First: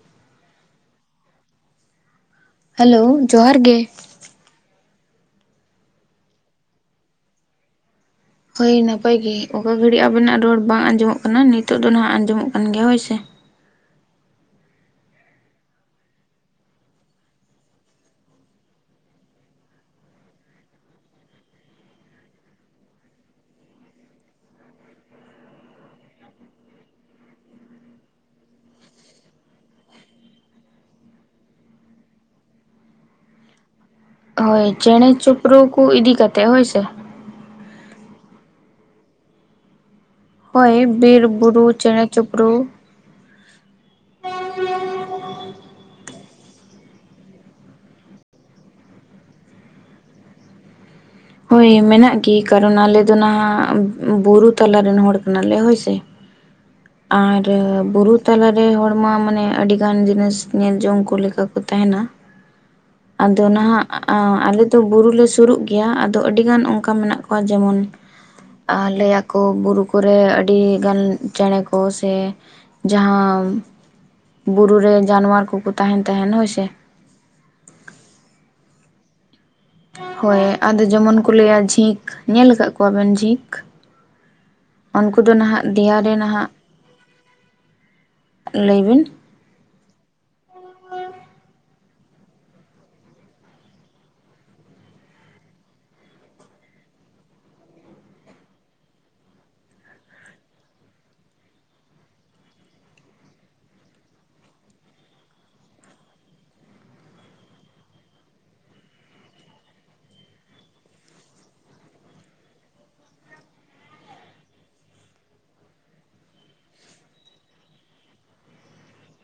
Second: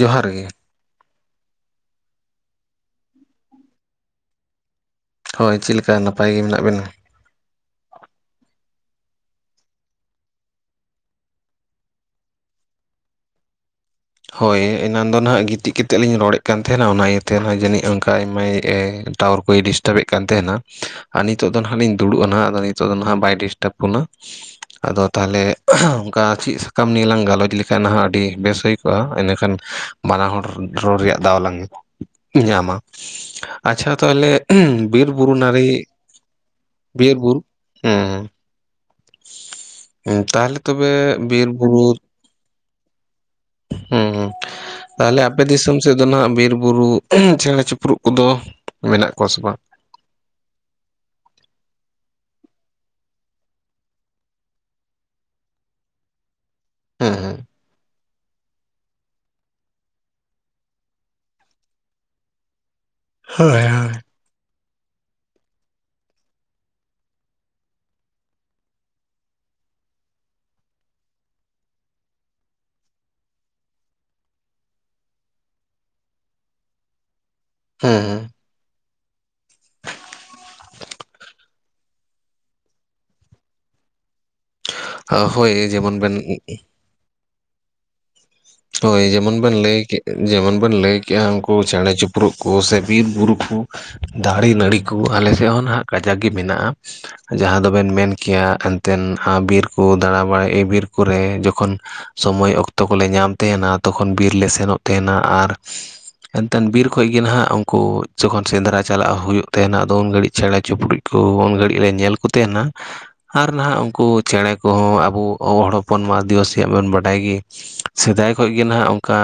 ᱡᱚᱦᱟᱨ ᱜᱮ, ᱦᱮᱞᱳᱣ, ᱡᱚᱦᱟᱨ ᱜᱮ! ᱦᱳᱭ, ᱪᱮᱫ ᱞᱮᱠᱟ? ᱱᱟᱯᱟᱭ ᱜᱮ, ᱢᱮᱱᱟᱜ ᱵᱮᱱᱟ ᱾ ᱦᱳᱭ ᱱᱟᱯᱟᱭ ᱜᱮ, ᱚᱠᱟ ᱜᱷᱟᱹᱲᱤᱡ, ᱟᱵᱮᱱᱟᱜ ᱨᱚᱲ, ᱵᱟᱝ ᱟᱸᱡᱚᱢᱚᱜ ᱠᱟᱱᱟ ᱾ ᱱᱤᱛᱚᱜ ᱫᱚ, ᱱᱟ ᱦᱟᱸᱜ ᱟᱸᱡᱚᱢᱚᱜ ᱠᱟᱱ ᱜᱮᱭᱟ, ᱦᱳᱭ ᱥᱮ ᱾ ᱦᱳᱭ, ᱮᱱᱟᱱ ᱫᱚ ᱱᱟ ᱦᱟᱸᱜ ᱜᱤᱛᱤᱡ ᱠᱟᱛᱮᱫ, ᱞᱤᱧ ᱨᱚᱲᱮᱫ ᱠᱟᱱ ᱛᱟᱦᱮᱱᱟ, ᱚᱱᱟ ᱤᱭᱟᱹᱛᱮ ᱨᱮᱦᱚᱸ, ᱡᱟᱹᱱᱤᱡ ᱚᱱᱠᱟ ᱟᱭᱢᱟᱭ ᱴᱟᱣᱟᱨ ᱠᱚᱭ, ᱰᱤᱥᱴᱟᱵ ᱮᱫ ᱠᱟᱱ ᱛᱟᱦᱮᱱᱟ ᱾ ᱟᱨ, ᱱᱤᱛᱚᱜ ᱫᱚ ᱱᱟᱦᱟᱸᱜ ᱞᱤᱧ, ᱫᱩᱲᱩᱵᱼᱟ ᱱᱟᱦᱟᱸᱜ, ᱱᱤᱛᱚᱜ ᱫᱚ ᱱᱟᱦᱟᱸᱜ, ᱵᱟᱭ ᱰᱤᱥᱴᱟᱵᱽ ᱵᱚᱱᱟ ᱾ ᱟᱫᱚ, ᱛᱟᱦᱚᱞᱮ, ᱟᱸᱼᱷᱟᱸᱦ, ᱚᱱᱠᱟ ᱪᱮᱫ ᱥᱟᱛᱟᱢ ᱱᱤᱭᱮ ᱞᱟᱝ, ᱜᱟᱞᱚᱪ ᱞᱮᱠᱷᱟᱱ ᱱᱟᱦᱟᱜ, ᱟᱹᱰᱤ ᱵᱮᱥ ᱦᱩᱭ ᱠᱚᱜᱼᱟ, ᱤᱱᱟᱹᱠᱷᱟᱱ, ᱵᱟᱱᱟ ᱦᱚᱲ ᱨᱚᱲ ᱨᱮᱭᱟᱜ, ᱫᱟᱣ ᱞᱟᱝ ᱧᱟᱢᱟ ᱾ ᱟᱪᱪᱷᱟ, ᱛᱟᱦᱚᱞᱮ, ᱦᱳᱭ ᱩᱸᱷ, ᱵᱤᱨ ᱪᱮᱬᱮ ᱵᱩᱨᱩ, ᱪᱤᱯᱨᱩ ᱱᱟᱨᱤ, ᱠᱚ ᱤᱫᱤ ᱠᱟᱛᱮᱜ ᱦᱳᱭ ᱥᱮ ᱵᱤᱨ ᱵᱩᱨᱩ, ᱦᱮᱸᱼ ᱛᱟᱦᱚᱞᱮ ᱦᱳᱭ, ᱛᱚᱵᱮ ᱵᱤᱨ ᱵᱩᱨᱩ, ᱪᱮᱬᱮ ᱪᱩᱯᱨᱩ ᱦᱩᱸᱼᱦᱩᱸ ᱛᱟᱦᱟᱞᱮ, ᱟᱯ ᱟᱯᱮ ᱫᱤᱥᱚᱢ ᱥᱮᱫ ᱫᱚ ᱱᱟᱦᱟᱸᱜ, ᱵᱤᱨ ᱵᱩᱨᱩ, ᱪᱮᱬᱮ ᱪᱤᱯᱨᱩᱫ ᱠᱚᱫᱚ, ᱢᱮᱱᱟᱜ ᱠᱚᱣᱟ ᱥᱮ ᱵᱟᱝ? ᱦᱳᱭ, ᱢᱮᱱᱟᱜ ᱜᱮ, ᱠᱟᱨᱚᱱ ᱟᱞᱮ ᱫᱚ ᱱᱟᱦᱟᱜ, ᱵᱩᱨᱩ ᱛᱟᱞᱟ ᱨᱮᱱ, ᱦᱚᱲ ᱠᱟᱱᱟ ᱞᱮ, ᱦᱳᱭ ᱥᱮ ᱾ ᱦᱮᱸ ᱦᱮᱸ ᱟᱨ, ᱵᱩᱨᱩ ᱛᱟᱞᱟ ᱨᱮ, ᱦᱚᱲ ᱢᱟ, ᱢᱟᱱᱮ ᱟᱹᱰᱤ ᱜᱟᱱ, ᱡᱤᱱᱤᱥ ᱧᱮᱞ ᱡᱚᱝ ᱠᱚ, ᱞᱮᱠᱟ ᱠᱚ, ᱛᱟᱦᱮᱱᱟ ᱾ ᱟᱫᱚ ᱦᱳᱭ ᱱᱟᱦᱟᱜ, ᱟᱞᱮ ᱫᱚ, ᱵᱩᱨᱩ ᱞᱮ ᱥᱩᱨᱩᱜ ᱜᱮᱭᱟ ᱾ ᱛᱚ, ᱟᱹᱰᱤᱜᱟᱱ ᱚᱱᱠᱟ, ᱢᱮᱱᱟᱜ ᱠᱚᱣᱟ, ᱡᱮᱢᱚᱱ ᱟᱼ ᱞᱟᱹᱭ ᱟᱠᱚ, ᱵᱩᱨᱩ ᱠᱚ ᱨᱮ, ᱟᱹᱰᱤ ᱜᱟᱱ ᱪᱮᱬᱮ ᱠᱚ, ᱥᱮ ᱡᱟᱦᱟᱸ ᱵᱩᱨᱩ ᱨᱮ, ᱡᱟᱱᱣᱟᱨ ᱠᱚ ᱠᱚ, ᱛᱟᱦᱮᱱ ᱛᱟᱦᱮᱸ ᱦᱳᱭ ᱥᱮ ᱦᱩᱸᱻᱦᱩᱸ ᱾ ᱦᱳᱭ, ᱟᱫᱚ ᱡᱮᱢᱚᱱ ᱠᱚ, ᱞᱟᱹᱭᱟ ᱡᱷᱤᱠ, ᱧᱮᱞ ᱟᱠᱟᱫ ᱠᱚᱣᱟᱵᱮᱱ ᱡᱷᱤᱠ? ᱩᱱᱠᱩ ᱫᱚ ᱦᱳᱭ ᱦᱮᱸ ᱦᱮᱸ ᱦᱳᱭ ᱱᱟᱦᱟᱜ, ᱡᱮᱢᱚᱱ ᱫᱮᱭᱟ ᱨᱮ ᱵᱮᱱ ᱱᱟᱦᱟᱜ ᱞᱟᱹᱭ ᱦᱳᱭ, ᱵᱤᱱ ᱡᱮᱢᱚᱱ ᱵᱮᱱ ᱞᱟᱹᱭ ᱠᱮᱜ, ᱡᱮᱢᱚᱱ ᱵᱮᱱ ᱞᱟᱹᱭ ᱠᱮᱜᱼᱟ, ᱩᱱᱠᱩ ᱪᱮᱬᱮ ᱪᱩᱯ ᱯᱩᱨᱩᱜ ᱠᱚ ᱥᱮ, ᱵᱤᱨ ᱵᱩᱨᱩ ᱠᱚ, ᱫᱟᱨᱮ ᱱᱟᱹᱲᱤ ᱠᱚ, ᱟᱞᱮ ᱥᱮᱫ ᱦᱚᱸ ᱱᱟᱦᱟᱸᱜ, ᱠᱟᱡᱟᱠ ᱜᱮ ᱢᱮᱱᱟᱜᱼᱟ ᱾ ᱡᱟᱦᱟᱸ ᱫᱚ ᱵᱮᱱ ᱢᱮᱱ ᱠᱮᱭᱟ, ᱮᱱᱛᱮᱫ, ᱦᱟᱸ ᱵᱤᱨ ᱠᱚ, ᱫᱟᱬᱟ ᱵᱟᱲᱟᱭ, ᱮ ᱵᱤᱨ ᱠᱚᱨᱮ, ᱡᱚᱠᱷᱚᱱ ᱥᱚᱢᱚᱭ ᱚᱠᱛᱚ ᱠᱚᱞᱮ ᱧᱟᱢ ᱛᱟᱦᱮᱱᱟ, ᱛᱚᱠᱷᱚᱱ ᱵᱤᱨ ᱞᱮ ᱥᱮᱱᱚᱜ ᱛᱟᱦᱮᱱᱟ ᱟᱨ ᱮᱱᱛᱮᱫ ᱵᱤᱨ ᱠᱷᱚᱡ ᱜᱮ ᱱᱟᱦᱟᱸᱜ ᱩᱱᱠᱩ ᱡᱚᱠᱷᱚᱱ ᱥᱮᱸᱫᱽᱨᱟ ᱪᱟᱞᱟᱜ ᱦᱩᱭᱩᱜ ᱛᱟᱦᱮᱱᱟ ᱟᱫᱚ ᱩᱱ ᱜᱷᱟᱹᱲᱤᱡ ᱪᱮᱬᱮ ᱪᱩᱯᱲᱩᱪ᱾ ᱠᱚ ᱩᱱ ᱜᱷᱟᱹᱲᱤᱡ ᱞᱮ ᱧᱮᱞ ᱠᱚ ᱛᱟᱦᱮᱱᱟ᱾ ᱟᱨ ᱱᱟᱦᱟᱸᱜ ᱩᱱᱠᱩ ᱪᱮᱬᱮ ᱠᱚᱦᱚᱸ ᱟᱵᱚ ᱦᱚᱲ ᱦᱚᱯᱚᱱ ᱢᱟ ᱟᱹᱫᱤᱵᱟᱹᱥᱤᱭᱟᱜ ᱵᱚᱱ ᱵᱟᱰᱟᱭ ᱜᱮ᱾ ᱥᱮᱫᱟᱭ ᱠᱷᱚᱡ ᱜᱮ ᱱᱟᱦᱟᱸᱜ ᱚᱱᱠᱟ᱾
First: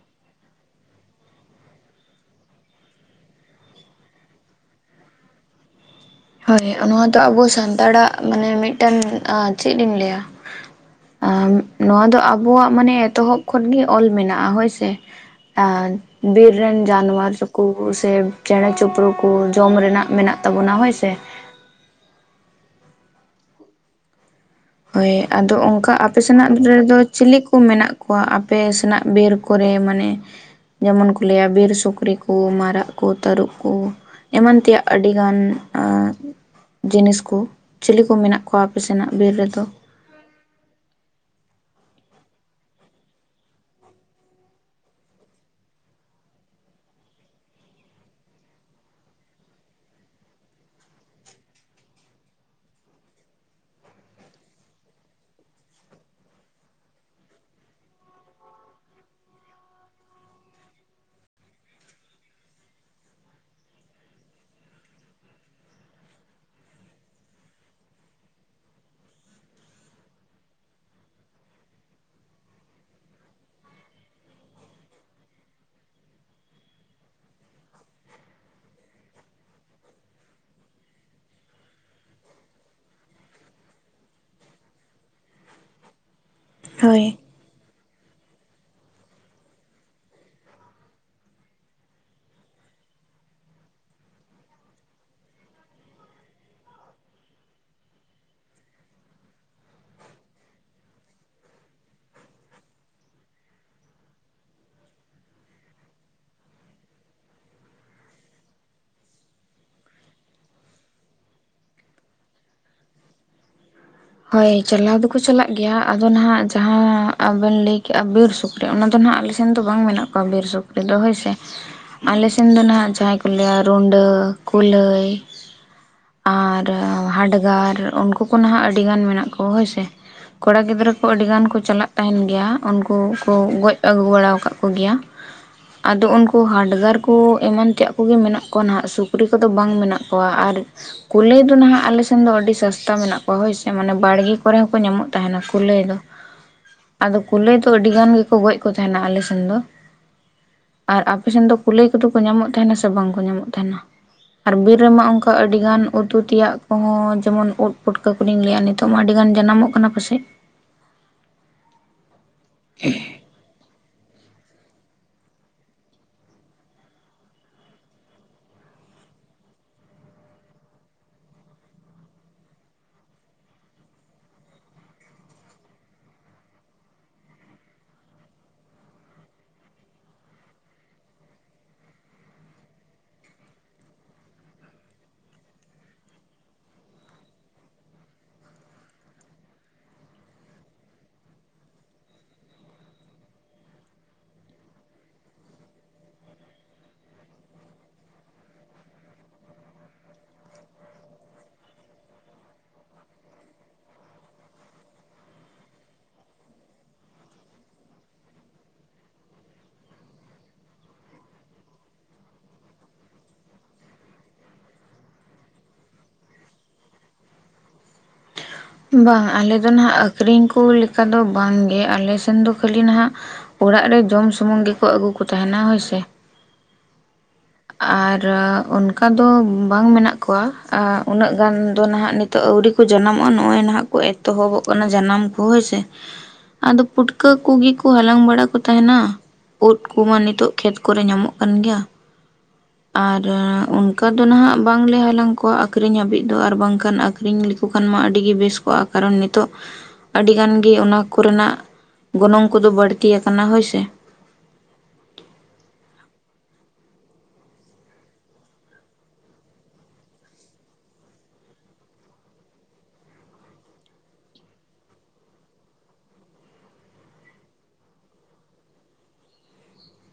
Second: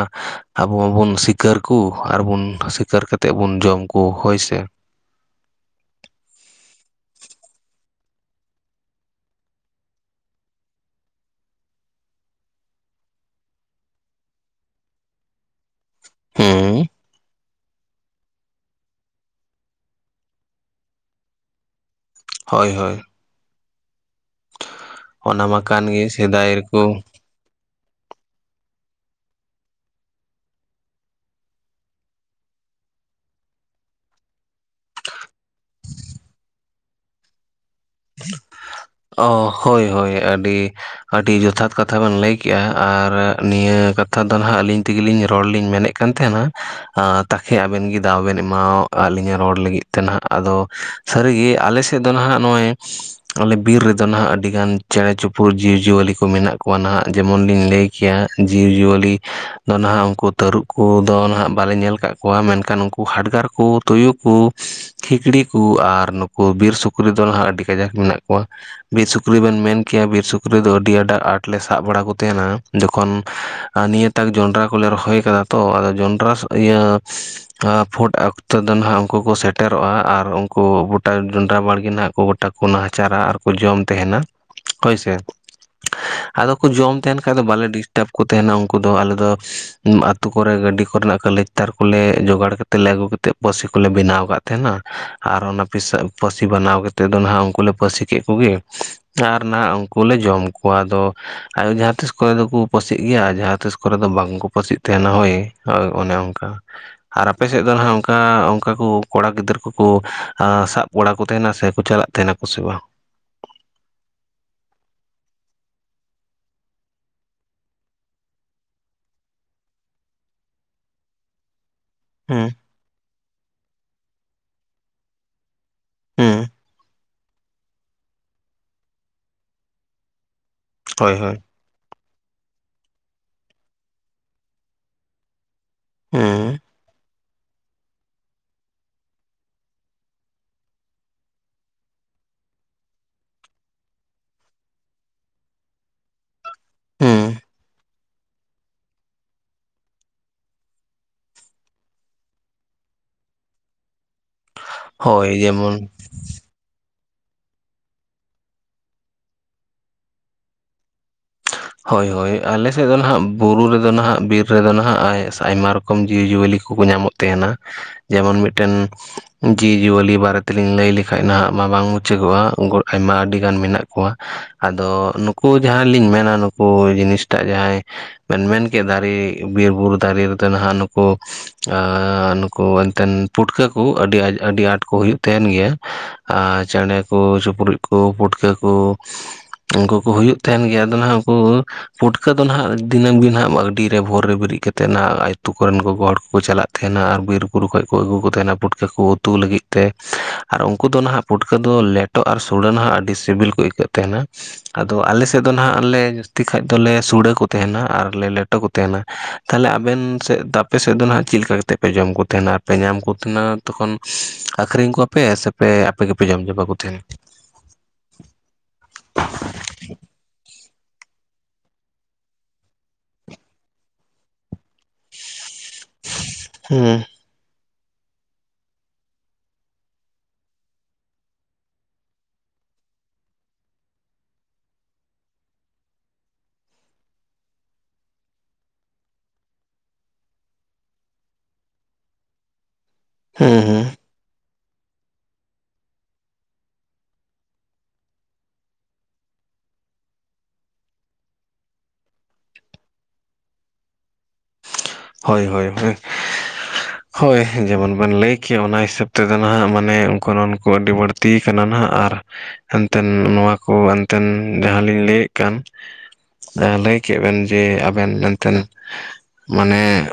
ᱟᱵᱚ ᱢᱟᱵᱚᱱ ᱥᱤᱠᱟᱹᱨ ᱠᱩ ᱟᱨ ᱵᱚᱱ ᱥᱤᱠᱟᱹᱨ ᱠᱟᱛᱮᱫ ᱵᱚᱱ ᱡᱚᱢ ᱠᱩ ᱦᱳᱭ ᱥᱮ᱾ ᱦᱳᱭ ᱱᱚᱣᱟ ᱫᱚ ᱟᱵᱚ ᱥᱟᱱᱛᱟᱲᱟᱜ ᱢᱟᱱᱮ ᱢᱤᱫᱴᱟᱱ ᱪᱮᱫ ᱤᱧ ᱞᱟᱹᱭᱟ᱾ ᱟ ᱱᱚᱣᱟ ᱫᱚ ᱟᱵᱚᱣᱟᱜ ᱢᱟᱱᱮ ᱮᱛᱚᱦᱚᱵ ᱠᱷᱚᱱ ᱜᱮ ᱚᱞ ᱢᱮᱱᱟᱜᱼᱟ ᱦᱳᱭ ᱥᱮ᱾ ᱟᱨ ᱵᱤᱨ ᱦᱩᱸ ᱨᱮᱱ ᱡᱟᱱᱣᱟᱨ ᱠᱩ ᱥᱮ ᱪᱮᱬᱮ ᱪᱤᱯᱨᱩ ᱠᱩ ᱡᱚᱢ ᱨᱮᱱᱟᱜ ᱢᱮᱱᱟᱜ ᱛᱟᱵᱚᱱᱟ ᱦᱳᱭ ᱥᱮ᱾ ᱥᱮ ᱦᱳᱭ ᱦᱳᱭ᱾ ᱦᱳᱭ ᱚᱱᱟ ᱟᱫᱚ ᱢᱟ ᱠᱟᱱ ᱚᱱᱠᱟ ᱜᱮ ᱟᱯᱮ ᱥᱮᱫᱟᱭ ᱥᱮᱱᱟᱜ ᱨᱮᱠᱚ ᱨᱮᱫᱚ ᱪᱤᱞᱤ ᱠᱚ ᱢᱮᱱᱟᱜ ᱠᱚᱣᱟ ᱟᱯᱮ ᱥᱮᱱᱟᱜ ᱵᱤᱨ ᱠᱚᱨᱮ ᱢᱟᱱᱮ᱾ ᱡᱮᱢᱚᱱ ᱠᱚ ᱞᱟᱹᱭᱟ ᱵᱤᱨ ᱥᱩᱠᱨᱤ ᱠᱩ ᱢᱟᱨᱟᱜ ᱠᱩ ᱛᱟᱹᱨᱩᱵᱽ ᱠᱩ᱾ ᱮᱢᱟᱱ ᱛᱮᱭᱟᱜ ᱟᱹᱰᱤᱜᱟᱱ ᱡᱤᱱᱤᱥ ᱠᱚ᱾ ᱪᱤᱞᱤ ᱠᱚ ᱢᱮᱱᱟᱜ ᱠᱚᱣᱟ ᱟᱯᱮ ᱥᱮᱱᱟᱜ ᱵᱤᱨ ᱚ ᱨᱮᱫᱚ᱾ ᱦᱳᱭ ᱦᱳᱭ ᱟᱹᱰᱤ ᱟᱹᱰᱤ᱾ ᱡᱚᱛᱷᱟᱛ ᱠᱟᱛᱷᱟ ᱵᱮᱱ ᱞᱟᱹᱭᱠᱼᱟ ᱟᱨ ᱱᱤᱭᱟᱹ ᱠᱟᱛᱷᱟ ᱫᱚ ᱱᱟᱦᱟᱜ ᱟᱹᱞᱤᱧ ᱛᱮᱜᱮᱞᱤᱧ ᱨᱚᱲ ᱞᱤᱧ ᱢᱮᱱᱮᱫ ᱠᱟᱱ ᱛᱟᱦᱮᱱᱟ᱾ ᱛᱟᱠᱷᱮ ᱟᱵᱮᱱ ᱜᱮ ᱫᱟᱣ ᱵᱮᱱ ᱮᱢᱟ ᱟᱹᱞᱤᱧᱟᱜ ᱨᱚᱲ ᱞᱟᱹᱜᱤᱫ ᱛᱮ ᱦᱟᱸᱜ ᱟᱫᱚ᱾ ᱥᱟᱹᱨᱤ ᱜᱤ ᱟᱞᱮ ᱥᱮᱫ ᱫᱚ ᱱᱟᱦᱟᱜ ᱱᱚᱜᱼᱚᱭ᱾ ᱟᱞᱮ ᱵᱤᱨ ᱨᱮᱫᱚ ᱱᱟᱦᱟᱜ ᱟᱹᱰᱤ ᱜᱟᱱ ᱪᱮᱬᱮ ᱪᱩᱯᱩ ᱡᱤᱵᱽᱼᱡᱤᱭᱟᱹᱞᱤ ᱠᱚ ᱢᱮᱱᱟᱜ ᱠᱚᱣᱟ ᱱᱟᱦᱟᱜ ᱡᱮᱢᱚᱱ ᱞᱤᱧ ᱞᱟᱹᱭ ᱜᱮᱭᱟ ᱡᱤᱵᱽ ᱡᱤᱭᱟᱹᱞᱤ᱾ ᱫᱚ ᱱᱟᱦᱟᱜ ᱩᱱᱠᱩ ᱛᱟᱹᱨᱩᱵᱽ ᱠᱩ ᱫᱚ ᱱᱟᱦᱟᱜ ᱵᱟᱞᱮ ᱧᱮᱞ ᱠᱟᱜ ᱠᱚᱣᱟ, ᱢᱮᱱᱠᱷᱟᱱ ᱩᱱᱠᱩ ᱦᱟᱰᱜᱟᱨ ᱠᱩ, ᱛᱩᱭᱩ ᱠᱩ, ᱠᱷᱤᱠᱷᱤᱲᱤ ᱠᱩ ᱟᱨ ᱱᱩᱠᱩ ᱵᱤᱨ ᱥᱩᱠᱨᱤ ᱫᱚ ᱱᱟᱦᱟᱸᱜ ᱟᱹᱰᱤ ᱠᱟᱡᱟᱠ ᱢᱮᱱᱟᱜ ᱠᱚᱣᱟ᱾ ᱵᱤᱨ ᱥᱩᱠᱨᱤ ᱵᱮᱱ ᱢᱮᱱ ᱠᱮᱭᱟ, ᱵᱤᱨ ᱥᱩᱠᱨᱤ ᱫᱚ ᱟᱹᱰᱤ [unintelligible] ᱟᱸᱴ ᱞᱮ ᱥᱟᱵ ᱵᱟᱲᱟ ᱠᱚ ᱾ ᱡᱚᱠᱷᱚᱱ ᱱᱤᱭᱟᱹᱛᱟᱜ ᱡᱚᱸᱰᱨᱟ ᱠᱚᱞᱮ ᱨᱚᱦᱚᱭ ᱠᱟᱫᱟ ᱛᱚ ᱟᱫᱚ ᱡᱚᱸᱰᱨᱟ ᱤᱭᱟᱹ᱾ ᱟᱯᱷᱩᱴ ᱚᱠᱛᱚ ᱫᱚ ᱱᱟᱦᱟᱜ ᱩᱱᱠᱩ ᱠᱚ ᱥᱮᱴᱮᱨᱚᱜᱼᱟ ᱟᱨ ᱩᱱᱠᱩ ᱜᱚᱴᱟ ᱡᱚᱱᱰᱨᱟ ᱵᱟᱲᱜᱮ ᱱᱟᱦᱟᱜ ᱠᱚ ᱜᱚᱴᱟ ᱱᱟᱦᱟᱪᱟᱨᱟ ᱟᱨ ᱠᱚ ᱡᱚᱢ ᱛᱟᱦᱮᱱᱟ, ᱦᱳᱭ ᱥᱮ ᱟᱫᱚ ᱠᱚ ᱡᱚᱢ ᱦᱳᱭ ᱛᱟᱦᱮᱱ᱾ ᱚᱱᱠᱟ ᱫᱚ ᱵᱟᱞᱮ ᱰᱤᱥᱴᱟᱵᱽ ᱠᱚ ᱛᱟᱦᱮᱱᱟ ᱩᱱᱠᱩ ᱫᱚ ᱟᱞᱮ ᱫᱚ ᱟᱛᱩ ᱠᱚᱨᱮ ᱜᱟᱹᱰᱤ ᱠᱚᱨᱮᱱᱟᱜ ᱠᱟᱞᱮᱠ ᱛᱟᱨ ᱠᱚᱞᱮ ᱡᱚᱜᱟᱲ ᱛᱮᱞᱮ ᱟᱹᱜᱩ ᱠᱟᱛᱮᱫ ᱯᱟᱹᱥᱤ ᱠᱚᱞᱮ ᱵᱮᱱᱟᱣ ᱟᱠᱟᱫ ᱛᱟᱦᱮᱸᱱᱟ, ᱟᱨ ᱚᱱᱟ ᱯᱤᱥᱟ ᱯᱟᱹᱥᱤ ᱵᱮᱱᱟᱣ ᱠᱟᱛᱮᱫ ᱫᱚ ᱱᱟᱦᱟᱜ ᱩᱱᱠᱩ ᱞᱮ ᱯᱟᱹᱥᱤ ᱠᱮᱫ ᱠᱚᱜᱮ ᱟᱨ ᱱᱟᱦᱱᱟᱜ ᱩᱱᱠᱩ ᱞᱮ ᱡᱚᱢ ᱠᱚᱣᱟ ᱟᱫᱚ᱾ [inaudible] ᱡᱟᱸᱦᱟᱸ ᱛᱤᱥ ᱠᱚᱨᱮ ᱫᱚ ᱠᱚ ᱯᱟᱹᱥᱤᱜ ᱜᱮᱭᱟ ᱟᱨ ᱡᱟᱸᱦᱟᱸ ᱛᱤᱥ ᱠᱚᱨᱮ ᱫᱚ ᱵᱟᱝᱠᱚ ᱯᱟᱹᱥᱤᱜ ᱛᱟᱦᱮᱱᱟ ᱦᱳᱭ᱾ ᱦᱳᱭ ᱚᱱᱮ ᱚᱱᱠᱟ᱾ ᱟᱨ ᱟᱯᱮ ᱥᱮᱫ ᱫᱚ ᱱᱟᱦᱟᱜ ᱚᱱᱠᱟ ᱚᱱᱠᱟ ᱠᱚ ᱠᱚᱲᱟ ᱜᱤᱫᱽᱨᱟᱹ ᱠᱚᱠᱚ ᱥᱟᱵ ᱵᱟᱲᱟ ᱠᱚ ᱛᱟᱦᱮᱱᱟ ᱥᱮ ᱠᱚ ᱪᱟᱞᱟᱜ ᱛᱟᱦᱮᱱᱟ ᱠᱩ ᱥᱮ ᱵᱟᱝ? ᱦᱳᱭ ᱪᱟᱞᱟᱣ ᱫᱚᱠᱚ ᱪᱟᱞᱟᱜ ᱜᱮᱭᱟ, ᱟᱫᱚ ᱱᱟᱦᱟᱜ ᱡᱟᱸᱦᱟᱸ ᱟᱵᱮᱱ ᱞᱟᱹᱭᱠᱮᱜᱼᱟ ᱵᱤᱨ ᱥᱩᱠᱨᱤ ᱚᱱᱟᱫᱚ ᱱᱟᱦᱟᱜ ᱟᱞᱮ ᱥᱮᱱ ᱫᱚ ᱵᱟᱝ ᱢᱮᱱᱟᱜ ᱠᱚᱣᱟ ᱵᱤᱨ ᱥᱩᱠᱨᱤ ᱫᱚ ᱦᱳᱭ ᱥᱮ᱾ ᱟᱞᱮ ᱦᱩᱸ ᱥᱮᱱ ᱫᱚ ᱦᱟᱸᱜ ᱡᱟᱸᱦᱟᱸᱭ ᱠᱚ ᱞᱟᱹᱭᱟ ᱨᱩᱸᱰᱟᱹ, ᱠᱩᱞᱟᱹᱭ ᱦᱩᱸ ᱟᱨ ᱦᱟᱰᱜᱟᱨ ᱩᱱᱠᱩ ᱠᱚ ᱱᱟᱦᱟᱜ ᱟᱹᱰᱤᱜᱟᱱ ᱢᱮᱱᱟᱜ ᱠᱚ ᱦᱳᱭ ᱥᱮ᱾ ᱠᱚᱲᱟ ᱜᱤᱫᱽᱨᱟᱹ ᱠᱚ ᱦᱳᱭ ᱟᱹᱰᱤ ᱦᱳᱭ ᱜᱟᱱ ᱠᱚ ᱪᱟᱞᱟᱜ ᱛᱟᱦᱮᱱ ᱜᱮᱭᱟ, ᱩᱱᱠᱩ ᱠᱚ ᱜᱚᱡᱽ ᱟᱹᱜᱩ ᱵᱟᱲᱟ ᱠᱟᱫ ᱠᱚ ᱜᱮᱭᱟ᱾ ᱟᱫᱚ ᱩᱱᱠᱩ ᱦᱩᱸ ᱦᱟᱰᱜᱟᱨ ᱠᱩ ᱮᱢᱟᱱ ᱛᱮᱭᱟᱜ ᱠᱚᱜᱮ ᱢᱮᱱᱟᱜ ᱠᱚᱣᱟ ᱱᱟᱦᱟᱜ ᱥᱩᱠᱨᱤ ᱠᱚᱫᱚ ᱵᱟᱝ ᱢᱮᱱᱟᱜ ᱠᱚᱣᱟ ᱟᱨ ᱠᱩᱞᱟᱹᱭ ᱫᱚ ᱱᱟᱦᱟᱜ ᱟᱞᱮ ᱥᱮᱱ ᱫᱚ ᱟᱹᱰᱤ ᱥᱚᱥᱛᱟ ᱢᱮᱱᱟᱜ ᱠᱚᱣᱟ ᱦᱳᱭ ᱥᱮ᱾ ᱢᱟᱱᱮ ᱵᱟᱲᱜᱮ ᱠᱚᱨᱮ ᱦᱚᱸᱠᱚ ᱧᱟᱢᱚᱜ ᱛᱟᱦᱮᱱᱟ ᱠᱩᱞᱟᱹᱭ ᱫᱚ᱾ ᱟᱫᱚ ᱦᱩᱸ ᱠᱩᱞᱟᱹᱭ ᱫᱚ ᱟᱹᱰᱤ ᱜᱟᱱ ᱜᱮᱠᱚ ᱜᱚᱡ ᱠᱚ ᱛᱟᱦᱮᱱᱟ ᱟᱞᱮ ᱥᱮᱱ ᱫᱚ᱾ ᱟᱨ ᱟᱯᱮ ᱥᱮᱱ ᱫᱚ ᱠᱩᱞᱟᱹᱭ ᱠᱚᱫᱚ ᱠᱚ ᱧᱟᱢᱚᱜ ᱛᱟᱦᱮᱱᱟ ᱥᱮ ᱵᱟᱝᱠᱚ ᱧᱟᱢᱚᱜ ᱛᱟᱦᱮᱱᱟ? ᱟᱨ ᱵᱤᱨ ᱨᱮᱢᱟ ᱦᱳᱭ ᱚᱱᱠᱟ ᱟᱹᱰᱤ ᱡᱮᱢᱚᱱ ᱜᱟᱱ ᱩᱛᱩ ᱛᱮᱭᱟᱜ ᱠᱚᱦᱚᱸ ᱡᱮᱢᱚᱱ ᱩᱫ ᱯᱩᱚᱴᱠᱟᱹ ᱠᱚ᱾ ᱞᱤᱧ ᱞᱟᱹᱭᱟ ᱱᱤᱛᱚᱜ ᱢᱟ ᱟᱹᱰᱤ ᱜᱟᱱ ᱡᱟᱱᱟᱢᱚᱜ ᱠᱟᱱᱟ ᱯᱟᱥᱮᱡ? ᱦᱳᱭ ᱦᱳᱭ ᱟᱞᱮ ᱥᱮᱫ ᱫᱚ ᱱᱟᱦᱟᱜ ᱵᱩᱨᱩ ᱨᱮᱫᱚ ᱱᱟᱦᱟᱜ ᱵᱤᱨ ᱨᱮᱫᱚ ᱱᱟᱦᱟᱜ ᱟᱭᱢᱟ ᱨᱚᱠᱚᱢ ᱡᱤᱣᱤᱼᱡᱤᱭᱟᱹᱞᱤ ᱠᱚᱠᱚ ᱧᱟᱢᱚᱜ ᱛᱟᱦᱮᱱᱟ᱾ ᱡᱮᱢᱚᱱ ᱢᱤᱫᱴᱮᱱ ᱡᱤᱣᱤᱼᱡᱤᱭᱟᱹᱞᱤ ᱵᱟᱨᱮ ᱛᱮᱞᱤᱧ ᱞᱟᱹᱭ ᱞᱮᱠᱷᱟᱱᱡ ᱱᱟᱦᱟᱜ ᱢᱟ ᱵᱟᱝ ᱢᱩᱪᱟᱹᱫᱚᱜᱼᱟ ᱳᱜᱳᱰ ᱟᱭᱢᱟ ᱟᱹᱰᱤᱜᱟᱱ ᱢᱮᱱᱟᱜ ᱠᱚᱣᱟ ᱟᱫᱚ ᱱᱩᱠᱩ ᱡᱟᱦᱟᱸᱞᱤᱧ ᱢᱮᱱᱟ ᱱᱩᱠᱩ ᱡᱤᱱᱤᱥᱴᱟᱜ ᱡᱟᱦᱟᱸᱭ ᱵᱮᱱ ᱢᱮᱱ ᱠᱮᱫᱟ ᱫᱟᱨᱮ ᱵᱤᱨ-ᱵᱩᱨᱩ ᱫᱟᱨᱮ ᱨᱮᱫᱚ ᱱᱟᱦᱟᱸᱜ ᱱᱩᱠᱩ ᱟ ᱱᱩᱠᱩ ᱮᱱᱛᱮᱱ ᱯᱩᱴᱠᱟᱹ ᱠᱚ ᱟᱹᱰᱤ ᱟᱸᱴ ᱠᱚ ᱦᱩᱭᱩᱜ ᱛᱟᱦᱮᱱ ᱜᱮᱭᱟ᱾ ᱟ ᱪᱮᱬᱮ ᱠᱚ, ᱪᱩᱯᱨᱩᱡ ᱠᱚ, ᱯᱩᱴᱠᱟᱹ ᱠᱚ ᱩᱱᱠᱩ ᱠᱚ ᱦᱩᱭᱩᱜ ᱛᱟᱦᱮᱱ ᱜᱮᱭᱟ ᱟᱫᱚ ᱱᱟᱦᱟᱜ ᱩᱱᱠᱩ ᱯᱩᱴᱠᱟᱹ ᱫᱚ ᱱᱟᱦᱟᱜ ᱫᱤᱱᱟᱹᱢ ᱫᱤᱱ ᱦᱟᱸᱜ ᱟᱰᱤᱨᱮ ᱵᱷᱳᱨ ᱨᱮ ᱵᱮᱨᱮᱫ ᱠᱟᱛᱮᱫ ᱱᱟᱦᱟᱜ ᱟᱹᱛᱩ ᱠᱚᱨᱮᱱ ᱜᱚᱜᱚ ᱦᱚᱲ ᱠᱚᱠᱚ ᱪᱟᱞᱟᱜ ᱛᱟᱦᱮᱱᱟ ᱟᱨ ᱵᱤᱨᱵᱩᱨᱩ ᱠᱷᱚᱡ ᱠᱚ ᱟᱹᱜᱩ ᱛᱟᱦᱮᱱᱟ ᱯᱩᱴᱠᱟᱹ ᱠᱚ ᱩᱛᱩ ᱞᱟᱹᱜᱤᱫ ᱛᱮ ᱟᱨ ᱩᱱᱠᱩ ᱫᱚ ᱱᱟᱦᱟᱜ ᱯᱩᱴᱠᱟᱹ ᱫᱚ ᱞᱮᱴ ᱴᱚ ᱟᱨ ᱥᱳᱲᱟᱹ ᱱᱟᱦᱟᱜ ᱟᱹᱰᱤ ᱥᱤᱵᱤᱞ ᱠᱚ ᱟᱹᱭᱠᱟᱹᱜ ᱛᱟᱦᱮᱱᱟ᱾ ᱟᱫᱚ ᱟᱞᱮᱥᱮᱫ ᱫᱚ ᱱᱟᱦᱟᱜ ᱟᱞᱮ ᱛᱤ ᱠᱷᱟᱡ ᱫᱚᱞᱮ ᱥᱩᱲᱟᱹ ᱠᱚ ᱛᱟᱦᱮᱱᱟ ᱟᱨ ᱞᱮ ᱞᱮᱴᱚ ᱠᱚ ᱛᱟᱦᱮᱱᱟ᱾ ᱛᱟᱦᱚᱞᱮ ᱟᱵᱮᱱ ᱥᱮᱫ ᱟᱯᱮ ᱥᱮᱫ ᱫᱚ ᱱᱟᱦᱟᱜ ᱪᱮᱫ ᱞᱮᱠᱟ ᱠᱟᱛᱮ ᱛᱮᱯᱮ ᱡᱚᱢ ᱠᱚ ᱛᱟᱦᱮᱱᱟ ᱟᱨᱯᱮ ᱧᱟᱢ ᱠᱚ ᱛᱟᱦᱮᱱᱟ ᱛᱚᱠᱷᱚᱱ ᱟᱠᱷᱨᱤᱧ ᱠᱚᱣᱟᱯᱮ ᱥᱮ ᱯᱮ ᱚᱯᱮ ᱜᱮᱯᱮ ᱡᱟᱢ ᱪᱟᱵᱟᱠᱚ ᱛᱟᱦᱮᱱᱟ? ᱵᱟᱝ ᱟᱞᱮ ᱫᱚ ᱱᱟᱦᱟᱜ ᱟᱹᱠᱷᱨᱤᱧ ᱠᱚ ᱞᱮᱠᱟ ᱫᱚ ᱵᱟᱝᱜᱮ ᱟᱞᱮ ᱥᱮᱱ ᱫᱚ ᱠᱷᱟᱹᱞᱤ ᱱᱟᱦᱟᱜ ᱚᱲᱟᱜ ᱨᱮ ᱡᱚᱢ ᱥᱩᱢᱩᱝ ᱜᱮᱠᱚ ᱟᱹᱜᱩ ᱠᱚ ᱛᱟᱦᱮᱱᱟ ᱦᱳᱭᱥᱮ᱾ ᱦᱩᱸ᱾ ᱟᱨ ᱚᱱᱠᱟ ᱫᱚ ᱵᱟᱝ ᱢᱮᱱᱟᱜ ᱠᱚᱣᱟ᱾ ᱟ ᱩᱱᱟᱹᱜ ᱜᱟᱱ ᱫᱚ ᱱᱟᱦᱟᱜ ᱱᱤᱛ ᱛᱚ ᱟᱣᱨᱤ ᱠᱚ ᱡᱟᱱᱟᱢᱚᱜᱼᱟ, ᱱᱚᱜᱼᱚᱭ ᱱᱟᱦᱟᱜ ᱠᱚ ᱮᱛᱚᱦᱚᱵᱚᱜ ᱠᱟᱱᱟ ᱡᱟᱱᱟᱢ ᱠᱚ ᱦᱳᱭ ᱥᱮ᱾ ᱟᱫᱚ ᱯᱩᱴᱠᱟᱹ ᱠᱚᱜᱮ ᱠᱚ ᱦᱟᱞᱟᱝ ᱵᱟᱲᱟ ᱠᱚ ᱛᱟᱦᱮᱸᱱᱟ᱾ ᱳᱫᱽ ᱠᱚᱢᱟ ᱱᱤᱛᱚᱜ ᱠᱷᱮᱛ ᱠᱚᱨᱮ ᱧᱟᱢᱚᱜ ᱠᱟᱱ ᱜᱮᱭᱟ ᱟᱨ ᱦᱩᱸ ᱦᱩᱸ ᱚᱱᱠᱟ ᱛᱟᱨ ᱫᱚ ᱱᱟᱦᱟᱜ ᱵᱟᱝᱞᱮ ᱦᱟᱞᱟᱝ ᱠᱚᱣᱟ ᱟᱹᱠᱷᱨᱤᱧ ᱦᱟᱹᱵᱤᱡ ᱫᱚ ᱟᱨ ᱵᱟᱝᱠᱷᱟᱱ ᱟᱠᱷᱨᱤᱧ ᱞᱮᱠᱚ ᱠᱷᱟᱱ ᱢᱟ ᱟᱹᱰᱤ ᱜᱮ ᱵᱮᱥ ᱠᱚᱼᱟ ᱠᱟᱨᱚᱱ ᱱᱤᱛᱚᱜ ᱟᱹᱰᱤ ᱜᱟᱱ ᱜᱮ ᱚᱱᱟ ᱠᱚᱨᱮᱱᱟᱜ ᱜᱚᱱᱚᱝ ᱠᱚᱫᱚ ᱵᱟᱹᱲᱛᱤ ᱟᱠᱟᱱᱟ ᱦᱳᱭ ᱥᱮ᱾ ᱦᱳᱭ ᱦᱳᱭ ᱦᱳᱭ᱾ ᱦᱳᱭ ᱡᱮᱢᱚᱱ ᱵᱮᱱ ᱞᱟᱹᱭ ᱠᱮ ᱚᱱᱟ ᱦᱤᱥᱟᱹᱵ ᱛᱮᱫᱚ ᱱᱟᱦᱟᱜ ᱢᱟᱱᱮ ᱜᱚᱱᱚᱱ ᱠᱚ ᱟᱹᱰᱤ ᱵᱟᱹᱲᱛᱤᱭ ᱠᱟᱱᱟ ᱱᱟᱦᱟᱜ ᱟᱨ ᱦᱮᱱᱛᱮᱱ ᱱᱚᱣᱟ ᱠᱚ ᱮᱱᱛᱮᱱ ᱡᱟᱦᱟᱸᱞᱤᱧ ᱞᱟᱹᱭᱮᱫ ᱠᱟᱱ ᱫᱚ ᱞᱟᱹᱭ ᱠᱮᱫ ᱵᱮᱱ ᱡᱮ ᱟᱵᱮᱱ ᱢᱮᱱᱛᱮᱱ ᱢᱟᱱᱮ